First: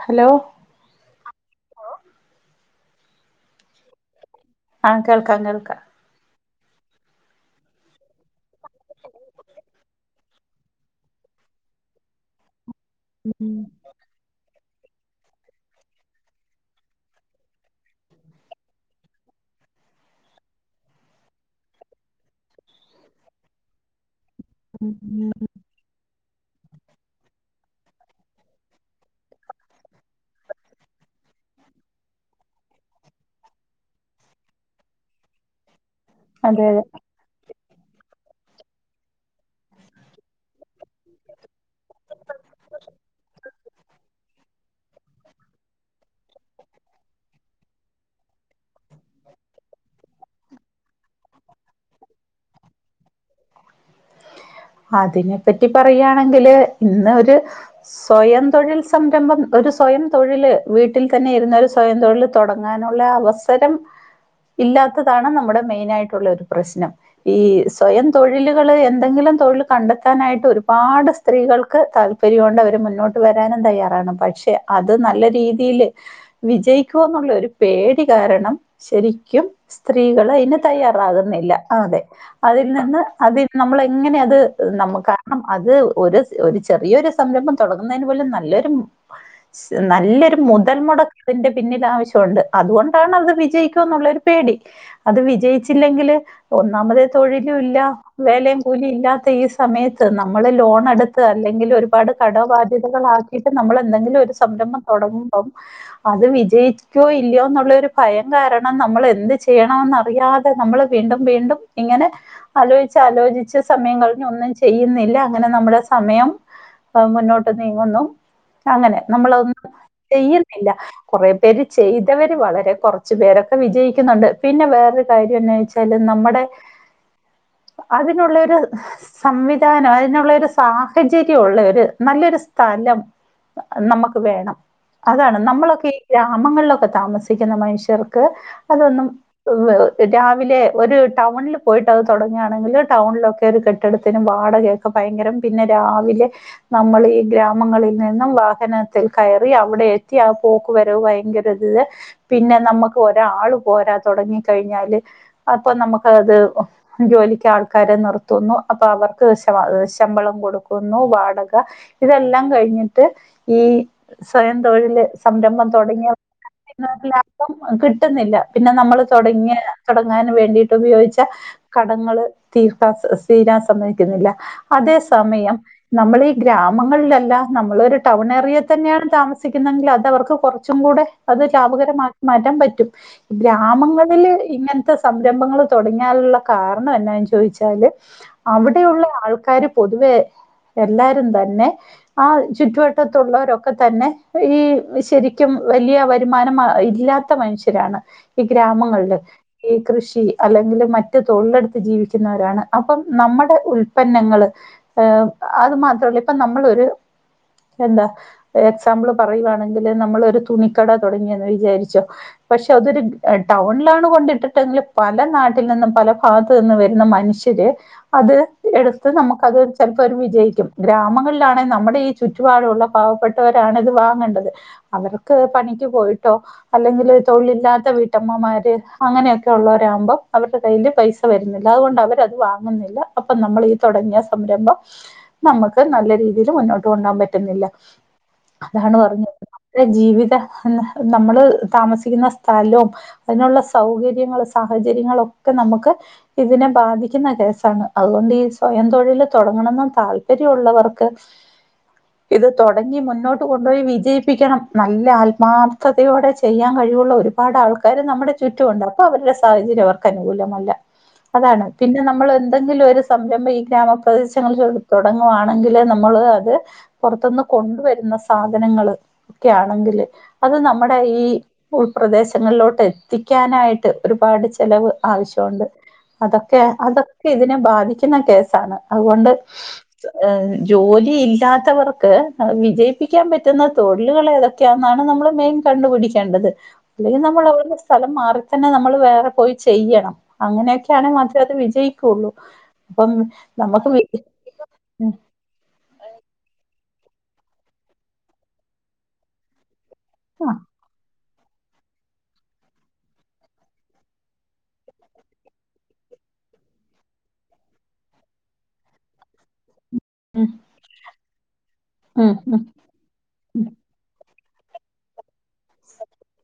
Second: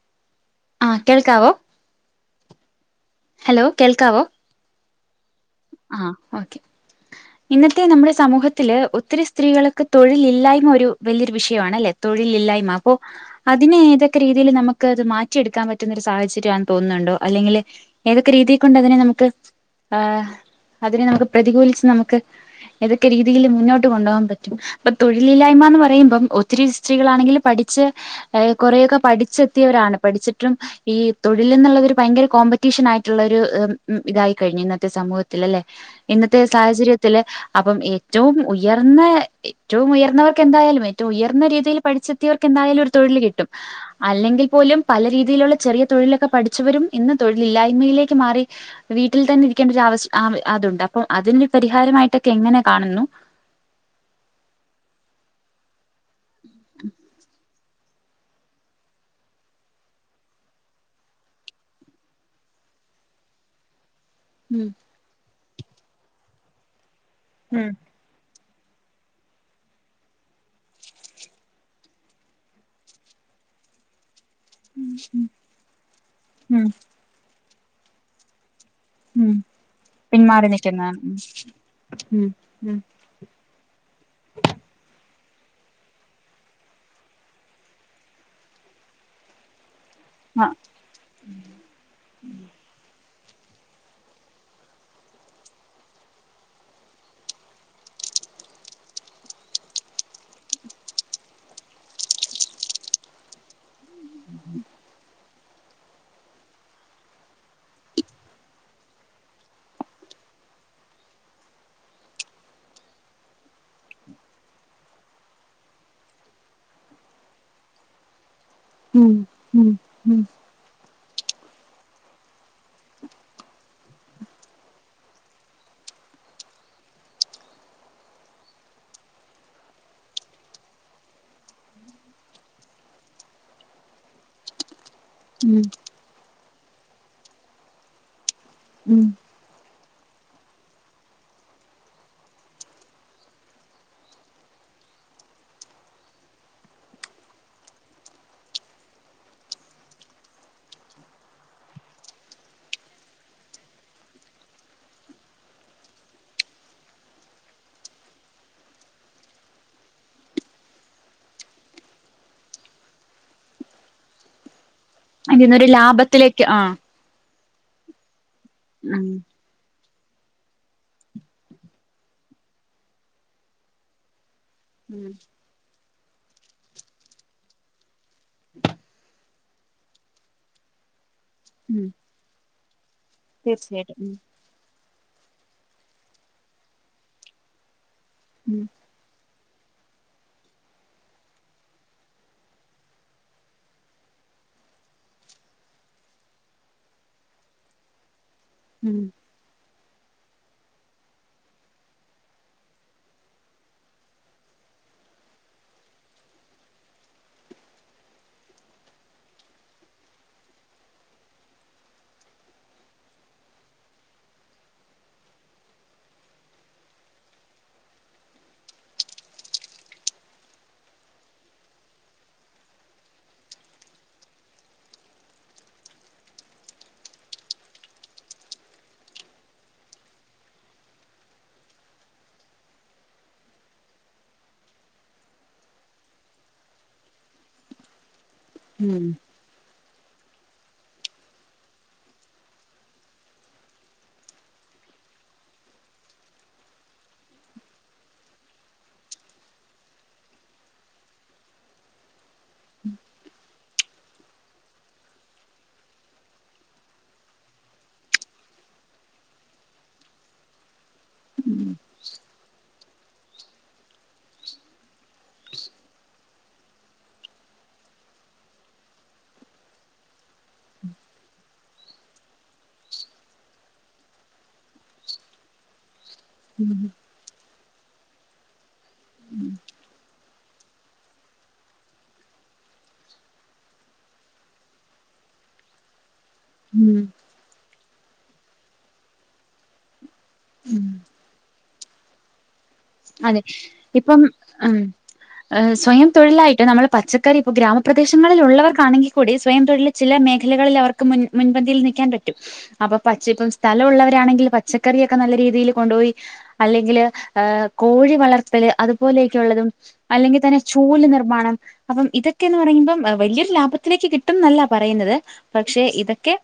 Hello ആഹ് കേൾക്കാവോ hello കേൾക്കാവോ? ആഹ് കേൾക്കാം കേൾക്കാം ആഹ് ഓക്കെ ഇന്നത്തെ നമ്മുടെ സമൂഹത്തില് ഒത്തിരി സ്ത്രീകൾക്ക് തൊഴില്ല്ലായ്മ ഒരു വലിയൊരു വിഷയാണല്ലെ തൊഴിലില്ലായ്മ. അപ്പോ അതിന് ഏതൊക്കെ രീതിയിൽ നമുക്ക് അത് മാറ്റിയെടുക്കാൻ പറ്റുന്നൊരു സാഹചര്യാന്ന് തോന്നുന്നുണ്ടോ അല്ലെങ്കില് ഏതൊക്കെ രീതികൊണ്ട് അതിനെ നമുക്ക് ഏഹ് അതിനെ നമുക്ക് പ്രതികൂലിച്ച് നമുക്ക് ഏതൊക്കെ രീതിയിൽ മുന്നോട്ട് കൊണ്ടുപോകൻ പ റ്റും ഇപ്പൊ തൊഴിലില്ലായ്മ എന്ന് പറയുമ്പം ഒത്തിരിസ്ത്രീകളാണെങ്കില് പഠിച്ച് ഏഹ് കുറെയൊക്കെ പഠിച്ചെത്തിയവരാണ് പഠിച്ചിട്ടും ഈ തൊഴിൽന്നുള്ളതൊരു ഭയങ്കര കോമ്പറ്റീഷൻ ആയിട്ടുള്ള ഒരു ഉം ഇതായിക്കഴിഞ്ഞു ഇന്നത്തെ സമൂഹ ത്തിലല്ലേ ഇന്നത്തെ അതെ അതെ സാഹചര്യത്തില് അപ്പം ഏറ്റവും ഉയർന്ന ഏറ്റവും ഉയർന്നവർക്ക് എന്തായാലും റ്റവും ഉയർന്ന രീതിയിൽ പഠിച്ചെത്തിയവർക്ക് എന്തായാലും ഒരു തൊഴിൽ കിട്ടും അല്ലെങ്കിൽ പോലും പല രീതിയിലുള്ള ചെറിയ തൊഴിലൊക്കെ പഠിച്ചവരും ഇന്ന് തൊഴിലില്ലായ്മയിലേക്ക് മാറി വീട്ടിൽ തന്നെ ഇരിക്കേണ്ട ഒരു അതുണ്ട് അപ്പൊ അതിനൊരു പരിഹാരമായിട്ടൊക്കെ എങ്ങനെ കാണുന്നു അതിനെ പറ്റി പറയയാണെങ്കില് ഇന്ന് ഒരു സ്വയം തൊഴിൽ സംരംഭം ഒരു സ്വയം തൊഴില് വീട്ടിൽ തന്നെ ഇരുന്ന ഒരു സ്വയം തൊഴിൽ തുടങ്ങാനുള്ള അവസരം [unintelligible] ഇല്ലാത്തതാണ് നമ്മുടെ മെയിൻ ആയിട്ടുള്ള ഒരു പ്രശ്നം ഈ സ്വയം തൊഴിലുകള് എന്തെങ്കിലും തൊഴിൽ കണ്ടെത്താനായിട്ട് ഒരുപാട് സ്ത്രീകൾക്ക് താല്പര്യം ഒണ്ട് അവര് മുന്നോട്ട് വരാനും തയ്യാറാണ് പക്ഷേ പക്ഷെ അത് നല്ല രീതില് ഉം വിജയിക്കുവൊ എന്നുള്ള ഒരു പേടി കാരണം ഉം ശരിക്കും സ്ത്രീകൾ പിന്മാറി അയ്ന് നിൽക്കുന്നതാണ് തയ്യാറാകുന്നില്ല ആഹ് അതെ ഉം അതിൽ ഉം നിന്ന് അതി നമ്മള് എങ്ങനെയ അത് നമ കാരണം അത് ഒരു ഒരു ചെറിയൊരു സംരംഭം തുടങ്ങുന്നതിന് പോലും നല്ലൊരു നല്ലൊരു മു മുതൽമുടക്ക് അതിന്റെ പിന്നിൽ ആവശ്യമുണ്ട് അതുകൊണ്ടാണ് അത് വിജയിക്കുവൊ എന്നുള്ളരു പേടി അത് വിജയിച്ചില്ലെങ്കില് ഒന്നാമത് തൊഴിലും ഇല്ല വേലയും കൂലി ഇല്ലാ ത്ത ഈ സമയത്ത് നമ്മള് ലോൺ എടുത്ത് അല്ലെങ്കിൽ ഒരുപാട് കടബാധ്യതകളാ ഇപ്പം നമ്മൾ എന്തെങ്കിലും ഒരു സംരംഭം തൊടങ്ങുമ്പം അത് വിജയിക്കോ ഇല്ലയോ എന്നുള്ളരു ഭയം കാരണം നമ്മൾ എന്ത് ചെയ്യണോന്നറിയാതെ നമ്മള് വീണ്ടും വീണ്ടും ഇങ്ങനെ ആലോയ്ച്ച് ആലോചിച്ച് സമയം ക ഇനി ഒന്നും ചെയ്യുന്നില്ല അങ്ങനെ നമ്മുടെ സമയം മുന്നോട്ട് നീങ്ങുന്നു അങ്ങനെ ഉം ഉം നമ്മളൊന്നും ഉം ഉം ചെയ്യുന്നില്ല കുറേ പേര് ചെയ്തവര് വളരെ കുറച്ചു പേരൊക്കെ വിജയിക്കുന്നുണ്ട് പിന്നെ വേറൊരു കാര്യം എന്നാ വെച്ചാല് നമ്മുടെ അതിനുള്ളൊരു സംവിധാനം അതിനുള്ള ഒരു സാഹചര്യം ഉള്ള ഒരു നല്ലൊരു സ്ഥലം നമുക്ക് വേണം അതാണ് ഉം നമ്മളൊക്കെ ഈ ഗ്രാമങ്ങളിലൊക്കെ താമസിക്കുന്ന മനുഷ്യർക്ക് ഉം അതൊന്നും രാവിലെ ഒരു ടൗണിൽ പോയിട്ടത് തുടങ്ങുകയാണെങ്കിൽ ടൗണിലൊക്കെ ഒരു കെ ട്ടിടത്തിന് വാടക ഒക്കെ ഭയങ്കരം പിന്നെ രാവിലെ നമ്മൾ ഈ ഗ്രാമങ്ങളിൽ നിന്നും വാഹനത്തിൽ കയറി അവിടെ എത്തി ആ പോ ക്ക് വരവ് ഭയങ്കര ഇത് പിന്നെ നമ്മുക്ക് ഒരാള് പോരാ തുടങ്ങി കഴിഞ്ഞാല് അപ്പൊ നമുക്ക് അത് ജോലിക്ക് ആൾക്കാരെ നിർത്തുന്നു അപ്പൊ അവർക്ക് ശ ശമ്പളം കൊടുക്കുന്നു വാടക ഇതെല്ലാം കഴിഞ്ഞിട്ട് ഈ സ്വയം തൊഴില് അതിന്നൊരു സംരംഭം തുടങ്ങിയ ലാഭത്തിലേക്ക് ആ ലാഭം കിട്ടുന്നില്ല പിന്നെ നമ്മള് ഉം തുടങ്ങിയ തുടങ്ങാൻ വേണ്ടിട്ട് ഉപയോഗിച്ച കടങ്ങള്ൾ തീർത്താ സ് തീരാ സമ്മതിക്കുന്നില്ല അതേ ഉം സമയം നമ്മളീ ഗ്രാമങ്ങളിലല്ല, നമ്മളൊരു ടൗണേറിയെ തന്നെയാണ് താമസ് സിക്കുന്നെങ്കിൽ അതവർക്ക് കൊറച്ചും കൂടെ അത് ഉം ലാഭകരമാക്കി മാറ്റാൻ പറ്റും തീർച്ചയായിട്ടും ഗ്രാമങ്ങളില് ഇങ്ങനത്തെ സംരംഭങ്ങള് തുടങ്ങിയാലുള്ള കാരണം എന്നാന്ന് ചോദിച്ചാല് ഉം അവിടെയുള്ള ആൾക്കാര് പൊതുവെ എല്ലാരും തന്നെ ആ ചുറ്റുവട്ടത്തുള്ളവരൊക്കെ തന്നെ ഈ ശരിക്കും വലിയ വരുമാനം മ ഇല്ലാ ത്ത മനുഷ്യരാണ് ഈ ഉം ഗ്രാമങ്ങളില് ഈ കൃഷി അല്ലെങ്കില് മറ്റു തൊഴിലെടുത്ത് ജീവിക്കുന്നവരാണ് അപ്പം നമ്മടെ ഉൽപന്നങ്ങള് ഈഹ് അത് മാത്രല്ല ഇപ്പൊ നമ്മളൊര് എന്താ എക്സാമ്പിൾ പറയുവാണെങ്കില് നമ്മളൊ തുണിക്കട തുടങ്ങിയെന്ന് വിചാരിച്ചോ പക്ഷെ അതൊരു ടൗണിലാണ് കൊണ്ടിട്ടിട്ടെങ്കിൽ പല നാട്ടിൽ നിന്നും പല ഭാഗത്ത്‌ നിന്നും വരുന്ന മനുഷ്യ ര് അത് എടുത്ത് നമുക്കത് ചെലപ്പോ അത് വിജയിക്കും. ഗ്രാമങ്ങളിലാണെ നമ്മുടെ ഈ ചുറ്റുപാടുള്ള പാവപ്പെട്ടവരാണ് ഇത് വാങ്ങണ്ടത് അവർക്ക് പണിക്ക് പോയിട്ടോ അല്ലെങ്കില് തൊഴിലില്ലാത്ത വീട്ടമ്മമാര് അങ്ങനെയൊക്കെ ഉള്ളവരാകുമ്പം അവരുടെ കയ്യില് പൈസ വരുന്നില്ല അതുകൊണ്ട് അവരത് വാങ്ങുന്നില്ല. അപ്പൊ നമ്മളീ തുടങ്ങിയ സംരംഭം നമ്മക്ക് നല്ല രീതിയില് മുന്നോട്ട് കൊണ്ടോവാൻ പറ്റുന്നില്ല, അതാണ് ഉം പറഞ് അവ്ട്തേ ജീവിതംഅന്നെ നമ്മള് താമസിക്കുന്ന സ്ഥലും അതിനുള്ള സൗകര്യങ്ങളും സാഹചര്യങ്ങളൊക്കെ നമുക്ക് ഇതിനെ ബാധി ക്കുന്ന കേസാണ്. അതുകൊണ്ട് ഈ സ്വയം തൊഴില് തൊടങ്ങണന്ന് താല്പര്യള്ളവർക്ക് [inaudible] ഇത് തൊടങ്ങി മുന്നോട്ട് കൊണ്ടുപോയി വിജയിപ്പിക്കണം. നല്ല ആത്മാർത്ഥതയോടെ ചെയ്യാൻ കഴിവുള്ള ഒരു പാടാൾക്കാര് നമ്മുടെ ചുറ്റുമുണ്ട്. അപ്പവരുടെ സാഹചര്യം അവർക്കനുകൂലമല്ല അതാണ്, ഉം പിന്നെ നമ്മള് എന്തെങ്കിലും ഒരു സംരംഭം ഈ ഗ്രാമപ്രദേശങ്ങൾ എടു തൊടങ്ങുവാണെങ്കില് നമ്മള് അത് പൊർത്തുന്ന് കൊണ്ടുവരുന്ന സാധനങ്ങള് ഒക്കെ ആണെങ്കില് അത് നമ്മുടെ ഈ ഉൾപ്രദേശങ്ങളിലോട്ട് എത്തിക്കാനായിട്ട് ഒരുപാട് ചെലവ് ആവശ്യഒണ്ട് അത ക്കേ ഉം അതൊക്കെ ഇതിനെ ബാധിക്കുന്ന കേസാണ് അഹുകൊണ്ട് ജോലിയില്ലാത്തവർക്ക് വിജയിപ്പിക്കാൻ പറ്റുന്ന തൊഴിലുകളേതൊക് ക്ക്യന്നാണ് നമ്മള് മെയിൻ കണ്ടു പിടിക്കേണ്ടത് ഉം പിന്നെ നമ്മളോരു സ്ഥലം മാറിത്തന്നെ നമ്മൾ വേറെ പോയി ചെയ്യണം ഉം അങ്ങനെയൊക്കെയാണെ മാ ത്രേ വിജയിക്കുള്ളൂ പ്പം അതെ നമ്മക്ക് ഉം ഹ്‌ സ്വയം തൊഴിലായിട്ട് നമ്മള് പച്ചക്കറിപ്പോ ഗ്രാമപ്രദേശങ്ങളിലുള്ളവർക്കാണെങ്കി കൂടി സ്വയം തൊഴില് ചില ആഹ് മേഖലകളിൽ അവർക്ക് മുൻ മുൻപന്തിയിൽ നിൽക്കാൻ പറ്റും അപ്പൊ പച്ചപ്പ് സ്ഥല ഉള്ളവരാണെങ്കിൽ പച്ചക്കറിയൊക്കെ നല്ല രീതിയില് കൊണ്ടുപോയി അല്ലെങ്കില് ഏഹ് കോഴി വളർത്തല് അതുപോലെയൊക്കെഉള്ളതും ഉം അല്ലെങ്കിതന്നെ ചൂല് നിർമ്മാണം അപ്പം ഉം ഇതൊക്കെന്ന് ഉം പറയുമ്പം വല്യോരു ലാഭത്തിലേക്ക് കിട്ടുന്നല്ല പറയുന്നത് പക്ഷെ ഇതൊക്കെ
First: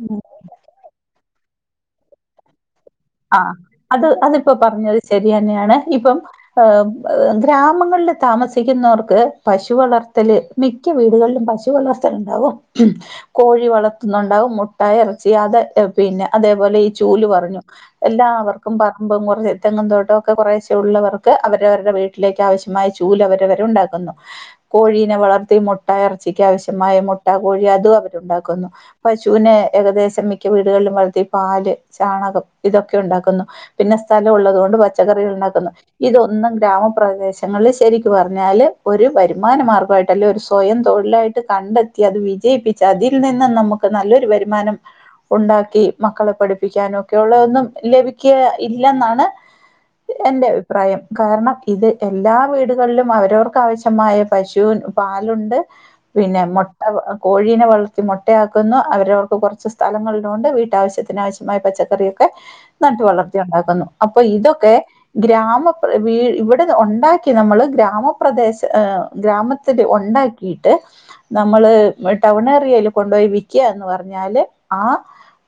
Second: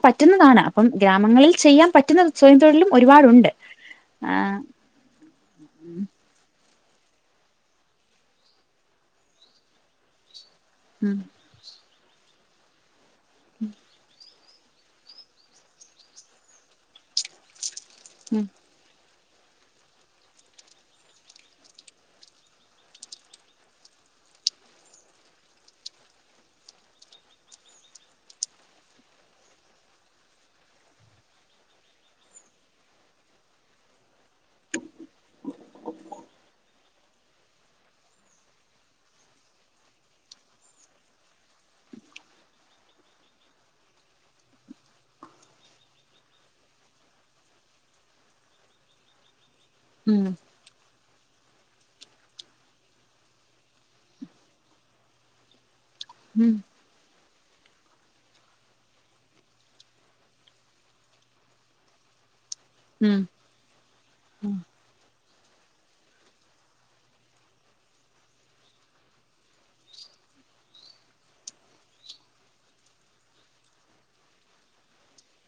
ഉം. അപ്പം ഗ്രാമങ്ങളിൽ ചെയ്യാൻ പറ്റുന്ന സ്വയം തൊഴിലും ഒരുപാടുണ്ട് ആഹ് അത് അതിപ്പോ ആഹ്‌ പറഞ്ഞത് ശരിയന്നെയാണ് ഇപ്പം അഹ് ഹ്‌ ഗ്രാമങ്ങളില് താമസിക്കുന്നവർക്ക് പശു വളർ ത്തല് മിക്ക ഉം വീടുകളിലും പശു വളർത്തലുണ്ടാവും കോഴി വളർത്തുന്നു ണ്ടാവും മുട്ടായും എറച്ചി അത് പിന്നെ അതേപോലെ ഈ ചൂല് പറഞ്ഞു ഉം എല്ലാവർ ക്കും പറമ്പും കുറേ തെങ്ങും തോട്ടവും ഒക്കെ കുറേശേ ഉള്ളവർക്ക് അവരവരുടെ വീട്ടിലേക്ക് ആവശ്യ മായ ചൂലവരെവര് ഉണ്ടാക്കുന്നു കോഴീനെ വളർത്തി മുട്ട എറച്ചിക്ക് ആവശ്യമായ മുട്ട കോഴി അതും അവരുണ്ടാക്കുന്നു പശുവിനെ ഏകദേശം മിക്ക വീടുകളിലും വളർത്തി പാല് ചാണകം ഇതൊക്കെ ഉണ്ടാക്കുന്നു പിന്നെ സ്ഥലം ഉള്ളത്കൊണ്ട് പച്ചക്കറികള്ണ്ടാക്കുന്നു ഇതൊന്നും ഗ്രാമപ്രദേശങ്ങളില് ശരിക്ക്പറഞ്ഞാല് ഒരു വരുമാന മാർഗമായിട്ടല്ലെ ഒരു സ്വയം തൊഴിലായിട്ട് ട്ട് കണ്ടെത്തി അത് വിജയിപ്പിച്ച അതിൽ നിന്നും നമുക്ക് നല്ലൊരു വരുമാനം ഉണ്ടാക്കി മക്കളെ പഠിപ്പിക്കാനും ഒക്കെള്ളരു ഒന്നും ലഭിക്യാ ഇല്ലെന്നാണ് ഉം എന്റെ ആ പ്രായം കാരണം ഇത് എല്ലാ വീടുകളിലും അവരവർക്ക് ആാവശ്യമായ പശു പാലുണ്ട് പിന്നെ ഉം മോ ട്ട കോഴീനെ വളർത്തി മുട്ടയാക്കുന്നു അവരവർക്ക് കൊറച്ച് സ്ഥലങ്ങളില്ള്ളോണ്ട് വീട്ടാവശ്യത്തിന ആവശ്യമായ പച്ചക്കറി ക്കേ നട്ട് ഉം വളർത്തി ഉണ്ടാക്കുന്നു അപ്പൊ ഇതൊക്കെ ഗ്രാമപ്ര ഇവിടെ ഉണ്ടാക്കി നമ്മള് ഗ്രാമപ്രദേശ ഹ്‌ ഗ്രാമത്തില് ഒണ്ടാക്കി കിട്ട് നമ്മള് ടൗൺ ഏറിയല് കൊണ്ടോ പോയി വിക്ക്യാന്ന് പറഞ്ഞാല് ആ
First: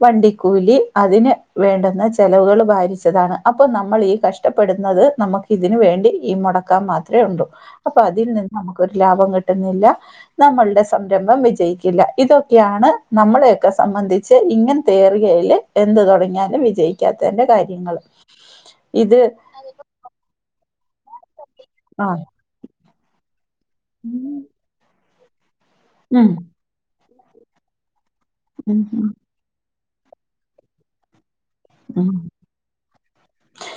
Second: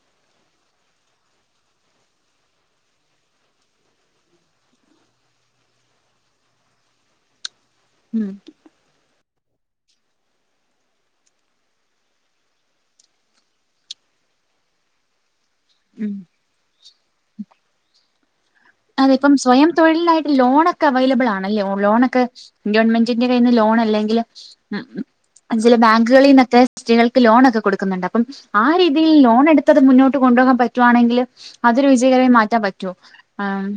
വണ്ടിക്കൂലി അതിന് വേണ്ടുന്ന ചെലവുകൾ വാരിച്ചതാണ് അപ്പൊ നമ്മൾ ഈ കഷ്ടപ്പെടുന്നത് നമുക്ക് ഇതിന് വേണ്ടി ഈ മുട ക്കാം മാത്രഒള്ളൂ അപ്പൊ അതിൽ ഉം നിന്ന് നമുക്കൊരു ലാഭം കിട്ടുന്നില്ല നമ്മൾടെ സംരംഭം വിജയിക്കില്ല ഇതൊക്കെയാണ് നമ്മളെയൊക്കെ സംബന്ധി ച്ച് ഇങ്ങൻതേ ഏറീയേല് എന്ത് ഉം തുടങ്ങിയാലും വിജയിക്കാത്തന്റെ കാര്യങ്ങള് അതെ ഇപ്പം സ്വയം തൊഴിലിനാഴിട്ട് ലോണോക്കെ അവൈലബിൾ ആണല്ലോ ആ ലോലോനോക്കെ ഗവൺമെന്റിന്റെ കയ്യിൽ നിന്ന് ലോണ അല്ലെങ്കിൽ ഉം ഉം ചില ബാങ്കുകളിൽ ഉം നിന്നൊക്കെ സ്ത്രീകൾക്ക് ലോണൊക്കെ കൊടുക്കുന്നുണ്ട് അപ്പം ആ ഉം രീതിയിൽ ലോൺ എടുത്തത് മുന്നോട്ട് കൊണ്ടുപോകാൻ പറ്റുവാണെങ്കിൽ അതൊരു വിജയകരമായി മാറ്റാൻ പറ്റോ ആഹ്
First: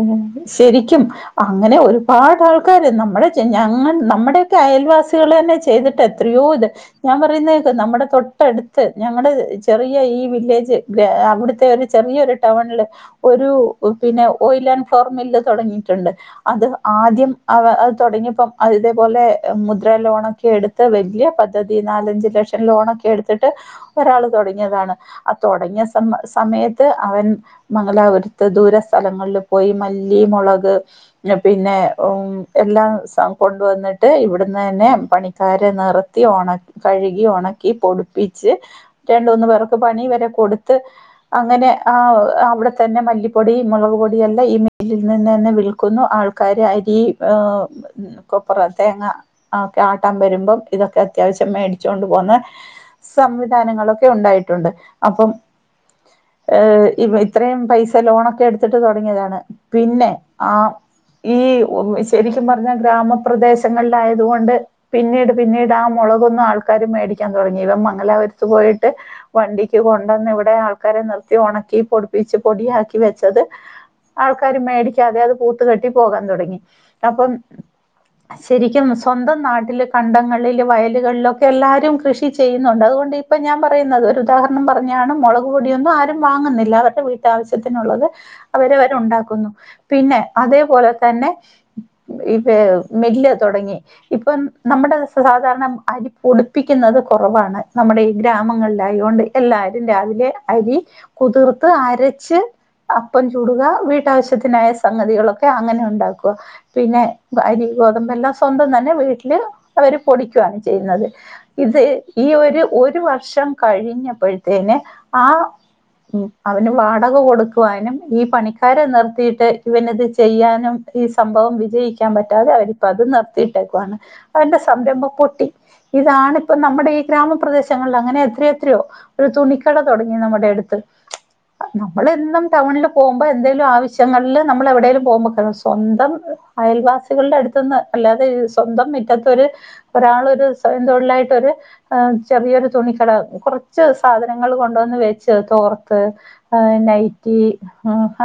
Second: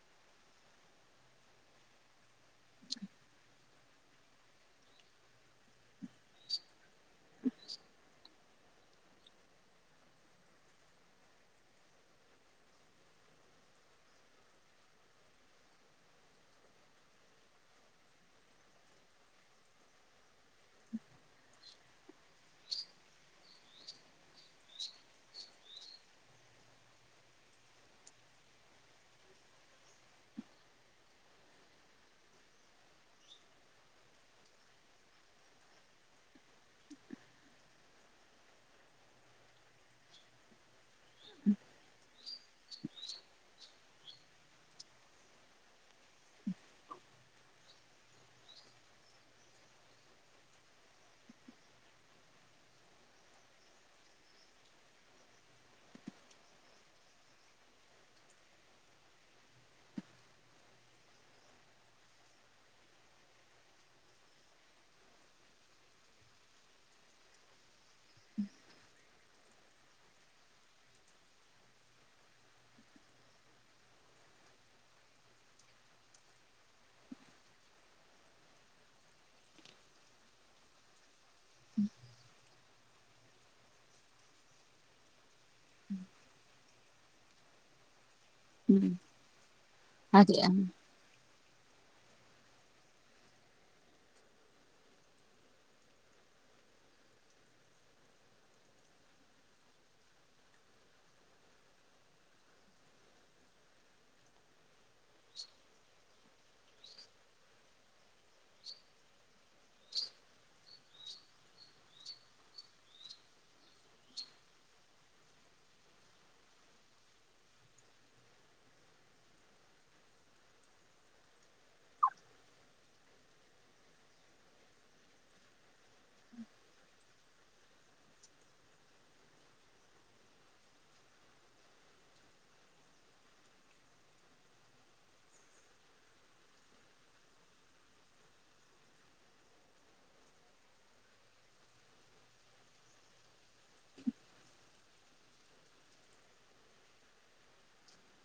ഉം ശരിക്കും അങ്ങനെ ഒരുപാട് ആൾക്കാര് നമ്മുടെ ഞങ്ങ നമ്മുടെയൊക്കെ അയൽവാസികൾ തന്നെ ചെയ്തിട്ട് ത്രയോദ് ഞാൻ പറയുന്നതേക്ക് നമ്മുടെ തൊട്ടടുത്ത് ഞങ്ങളുടെ ചെറിയ ഈ വില്ലേജ് അവിടുത്തെ ഒരു ചെറിയൊരു ടൗണില് ഒരു പിന്നെ ഓയി ആൻ് ഫോർമില് തുടങ്ങിയിട്ടുണ്ട് അത് ആദ്യം അവ അത് തുടങ്ങിയപ്പോം അതേപോലെ മുദ്ര ലോണൊക്കെ എടുത്ത് വല്യയ പദ്ധതി നാലഞ്ച് ലക്ഷം ലോണൊക്കെ എടുത്തിട്ട് ഒരാൾ തൊടങ്ങിയതാണ് ആ തൊടങ്ങിയ സമ സമയ ത്ത് അവൻ മംഗലാപുരത്ത് ദൂര സ്ഥലങ്ങളിൽ പോയി മല്ലി മൊളക് പിന്നെ ഉം എല്ലാം കൊണ്ടുവന്നിട്ട് ഇവിടുന്ന് തന്നെ പണിക്കാരെ നിറ ത്തി ഒണക്കി കഴുകി ഒണക്കി പൊടിപ്പിച്ച് രണ്ടൂന്ന് പേർക്ക് പണി വരെ കൊടുത്ത് അങ്ങനെ അവിടെത്തന്നെ മല്ലിപ്പൊടി മൊളക് പൊടിയും എല്ലാം ഈ മില്ലിൽ നിന്ന് തന്നെ വിൽക്കുന്നു ആൾക്കാർ അരി ഏ കൊപ്പറ തേങ്ങ ആക്കെ ആട്ടൻ വരുമ്പം ഇതൊക്കെ അത്യാവശ്യം മേടിച്ചു കൊണ്ട് പോന്ന സംവിധാനങ്ങളൊക്കെ ഉണ്ടായിട്ടുണ്ട് അപ്പം ഏ ഇത്രയും പൈസ ലോണൊക്കെ എടുത്തിട്ട് തൊടങ്ങിയതാണ് പിന്നെ ആഹ് ഈ ശരിക്കും പറഞ്ഞാ ഗ്രാമപ്രദേശങ്ങളിലായത്കൊണ്ട് പിന്നീട് പിന്നീട് ആ മൊളകൊന്നും ആൾക്കാരർ മേടിക്കാൻ തൊടങ്ങി ഇവ മ ഗലാപുരത്ത് പോയിട്ട് വണ്ടിക്ക് കൊണ്ടന്ന് ഇവിടെ ആൾക്കാരെ നിർ ഉണക്കി പൊടിപ്പിച്ച് പൊടിയാക്കി വെച്ചത് ആൾക്കാര് മേടിക്കാതെ അത് പൂത്ത് കെട്ടി പോകാൻ തുടങ്ങി അപ്പം ശരിക്കും സ്വന്തം നാട്ടില് കണ്ടങ്ങളില് വയലുകളിലൊക്കെ എല്ലാവരും കൃഷി ചെയ്യുന്നുണ്ട് അതുകൊണ്ട് ഇപ്പൊ ഞാൻ പറയുന്നത് ഒരു ഉദാഹരണം പറഞ്ഞാണ് മുളക് പൊടിയൊന്നും ആരും ങ്ങുന്നില്ല ഒക്കെ വീട്ടാവശ്യത്തിനുള്ളത് ഉം അവരെവര് ഉണ്ടാക്കുന്നു പിന്നെ അതെ അതേപോലെ തന്നെ ഇപ്പൊ മില്ല് തുടങ്ങി ഇപ്പം നമ്മുടെ സാധാരണ അരിപ്പൊടിപ്പിക്കുന്നത് കൊറവാണ് നമ്മുടെ ഈ ഗ്രാമങ്ങളിലായോണ്ട് എല്ലാരും രവിലെ അരി കുതിർത്ത് അരച്ച് അപ്പം ചൂടുക വീട്ടാവശ്യത്തിനായ സംഗതികളൊക്കെ അങ്ങനെ ഉണ്ടാക്കുവ പിന്നെ അരി ഗോതമ്പ് എല്ലാം സ്വന്തം തന്നെ വീട്ടില് അവര് പൊടിക്കുവാണ് ചെയ്യുന്നത് ഇത് ഈ ഒരു ഒരു വർഷം കഴിഞ്ഞപ്പഴത്തേന് ആഹ് ഉം അവന് വാടക കൊടുക്കുവാനും ഈ പണിക്കാരെ നിർത്തിയിട്ട് ഇവന് ഇത് ചെയ്യാനും ഈ സംഭവം വിജയിക്കാൻ പറ്റാതെ അവരിപ്പ അത് നിർത്തിയിട്ടേക്കുവാണ് അവന്റെ സംരംഭം പൊട്ടി ഇതാണിപ്പം നമ്മുടെ ഈ ഗ്രാമപ്രദേശങ്ങളിൽ അങ്ങനെ എത്ര എത്രയോ ഒരു തുണിക്കട തുടങ്ങി നമ്മുടെ അടുത്ത് ത്ത് നമ്മൾ എന്നും ടൗണില് പോകുമ്പോ എന്തെലും ആവശ്യങ്ങളില് നമ്മൾ എവിടെലും പോകുമ്പോ സ്വന്തം അയൽവാസികളുടെ അടുത്തുന്ന് അല്ലാതെ സ്വന്തം മിറ്റത്തൊരു ഒരാളൊരു സ്വയം തൊഴിലായിട്ടൊരു ഏഹ് ചെറിയൊരു തുണിക്കട കുറച്ച് സാധനങ്ങൾ കൊണ്ടുവന്ന് വെച്ച് തോർത്ത് ഏഹ് നൈറ്റി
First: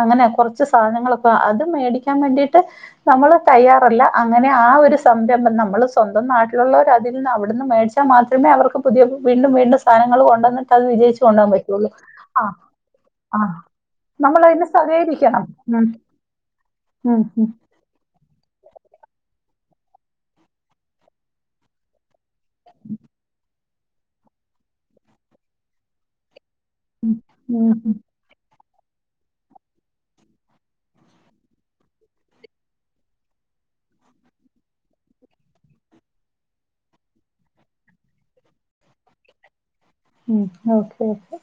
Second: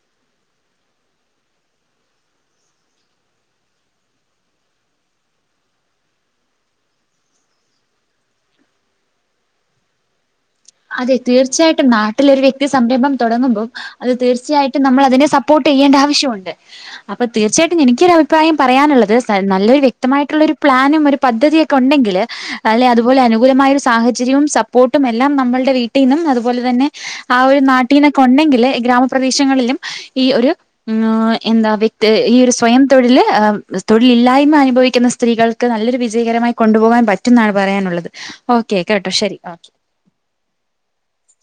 അങ്ങനെ കുറച്ച് സാധനങ്ങളൊക്കെ അത് മേടിക്കാൻ മേണ്ടിട്ട് നമ്മള് തയ്യാറല്ല അങ്ങനെ ആ ഒരു സംരംഭം നമ്മള് സ്വന്തം നാട്ടിലുള്ളവര അതിൽ നിന്ന് അവിടുന്ന് മേടി ച്ചാൽ മാത്രമേ അവർക്ക് പുതിയ വീണ്ടും വീണ്ടും സാനങ്ങള് കൊണ്ടു വന്നിട്ടത് വിജയിച്ചു കൊണ്ടോവാൻ പറ്റൂ ഇപ്പൊ നാട്ടിലൊരു വ്യക്തി സംരംഭം തുടങ്ങുമ്പം അത് നമ്മളതിന് തീർച്ചയായിട്ടും നമ്മൾ അതിനെ സഹകരിക്കണം. സപ്പോർട്ട് ഉം ചെയ്യേണ്ട ആവശ്യമുണ്ട് ഉം അപ്പൊ ഉം തീർച്ചയാ എനിക്കൊരഭിപ്രയം പറയാനുള്ളത് നല്ലൊരു വ്യക്തമായിട്ടുള്ളൊരു പ്ലാനും ഒരു പദ്ധതിയൊക്കെ ഉണ്ടെങ്കിൽ അല്ലെ അതുപോലെ അനുകൂലമായ ഒരു സാഹചര്യവും സപ്പോർട്ടും എല്ലാം നമ്മൾ വീട്ടിന്നും അതുപോലെ തന്നെ ആ ഒരു ഉം ഉം നാട്ടീന്നൊ കൊണ്ടെങ്കില് ഗ്രാമപ്രദേശങ്ങളിലും ഈ ഒരു ഉം എന്താ വ്യക്തി ഈ ഒരു സ്വയം തൊഴിൽ ഏഹ് തൊഴിലില്ലായ്മ അനുഭവിക്കുന്ന സ്ത്രീകൾ ക്ക് നല്ലൊരു വിജയകരമായി കൊണ്ടുപോകാൻ പറ്റും എന്നാണ് പറയാനുള്ളത് ഓക്കെ കേട്ടോ ശരി ഓക്കെ ഉം ഓക്കെ ഓക്കെ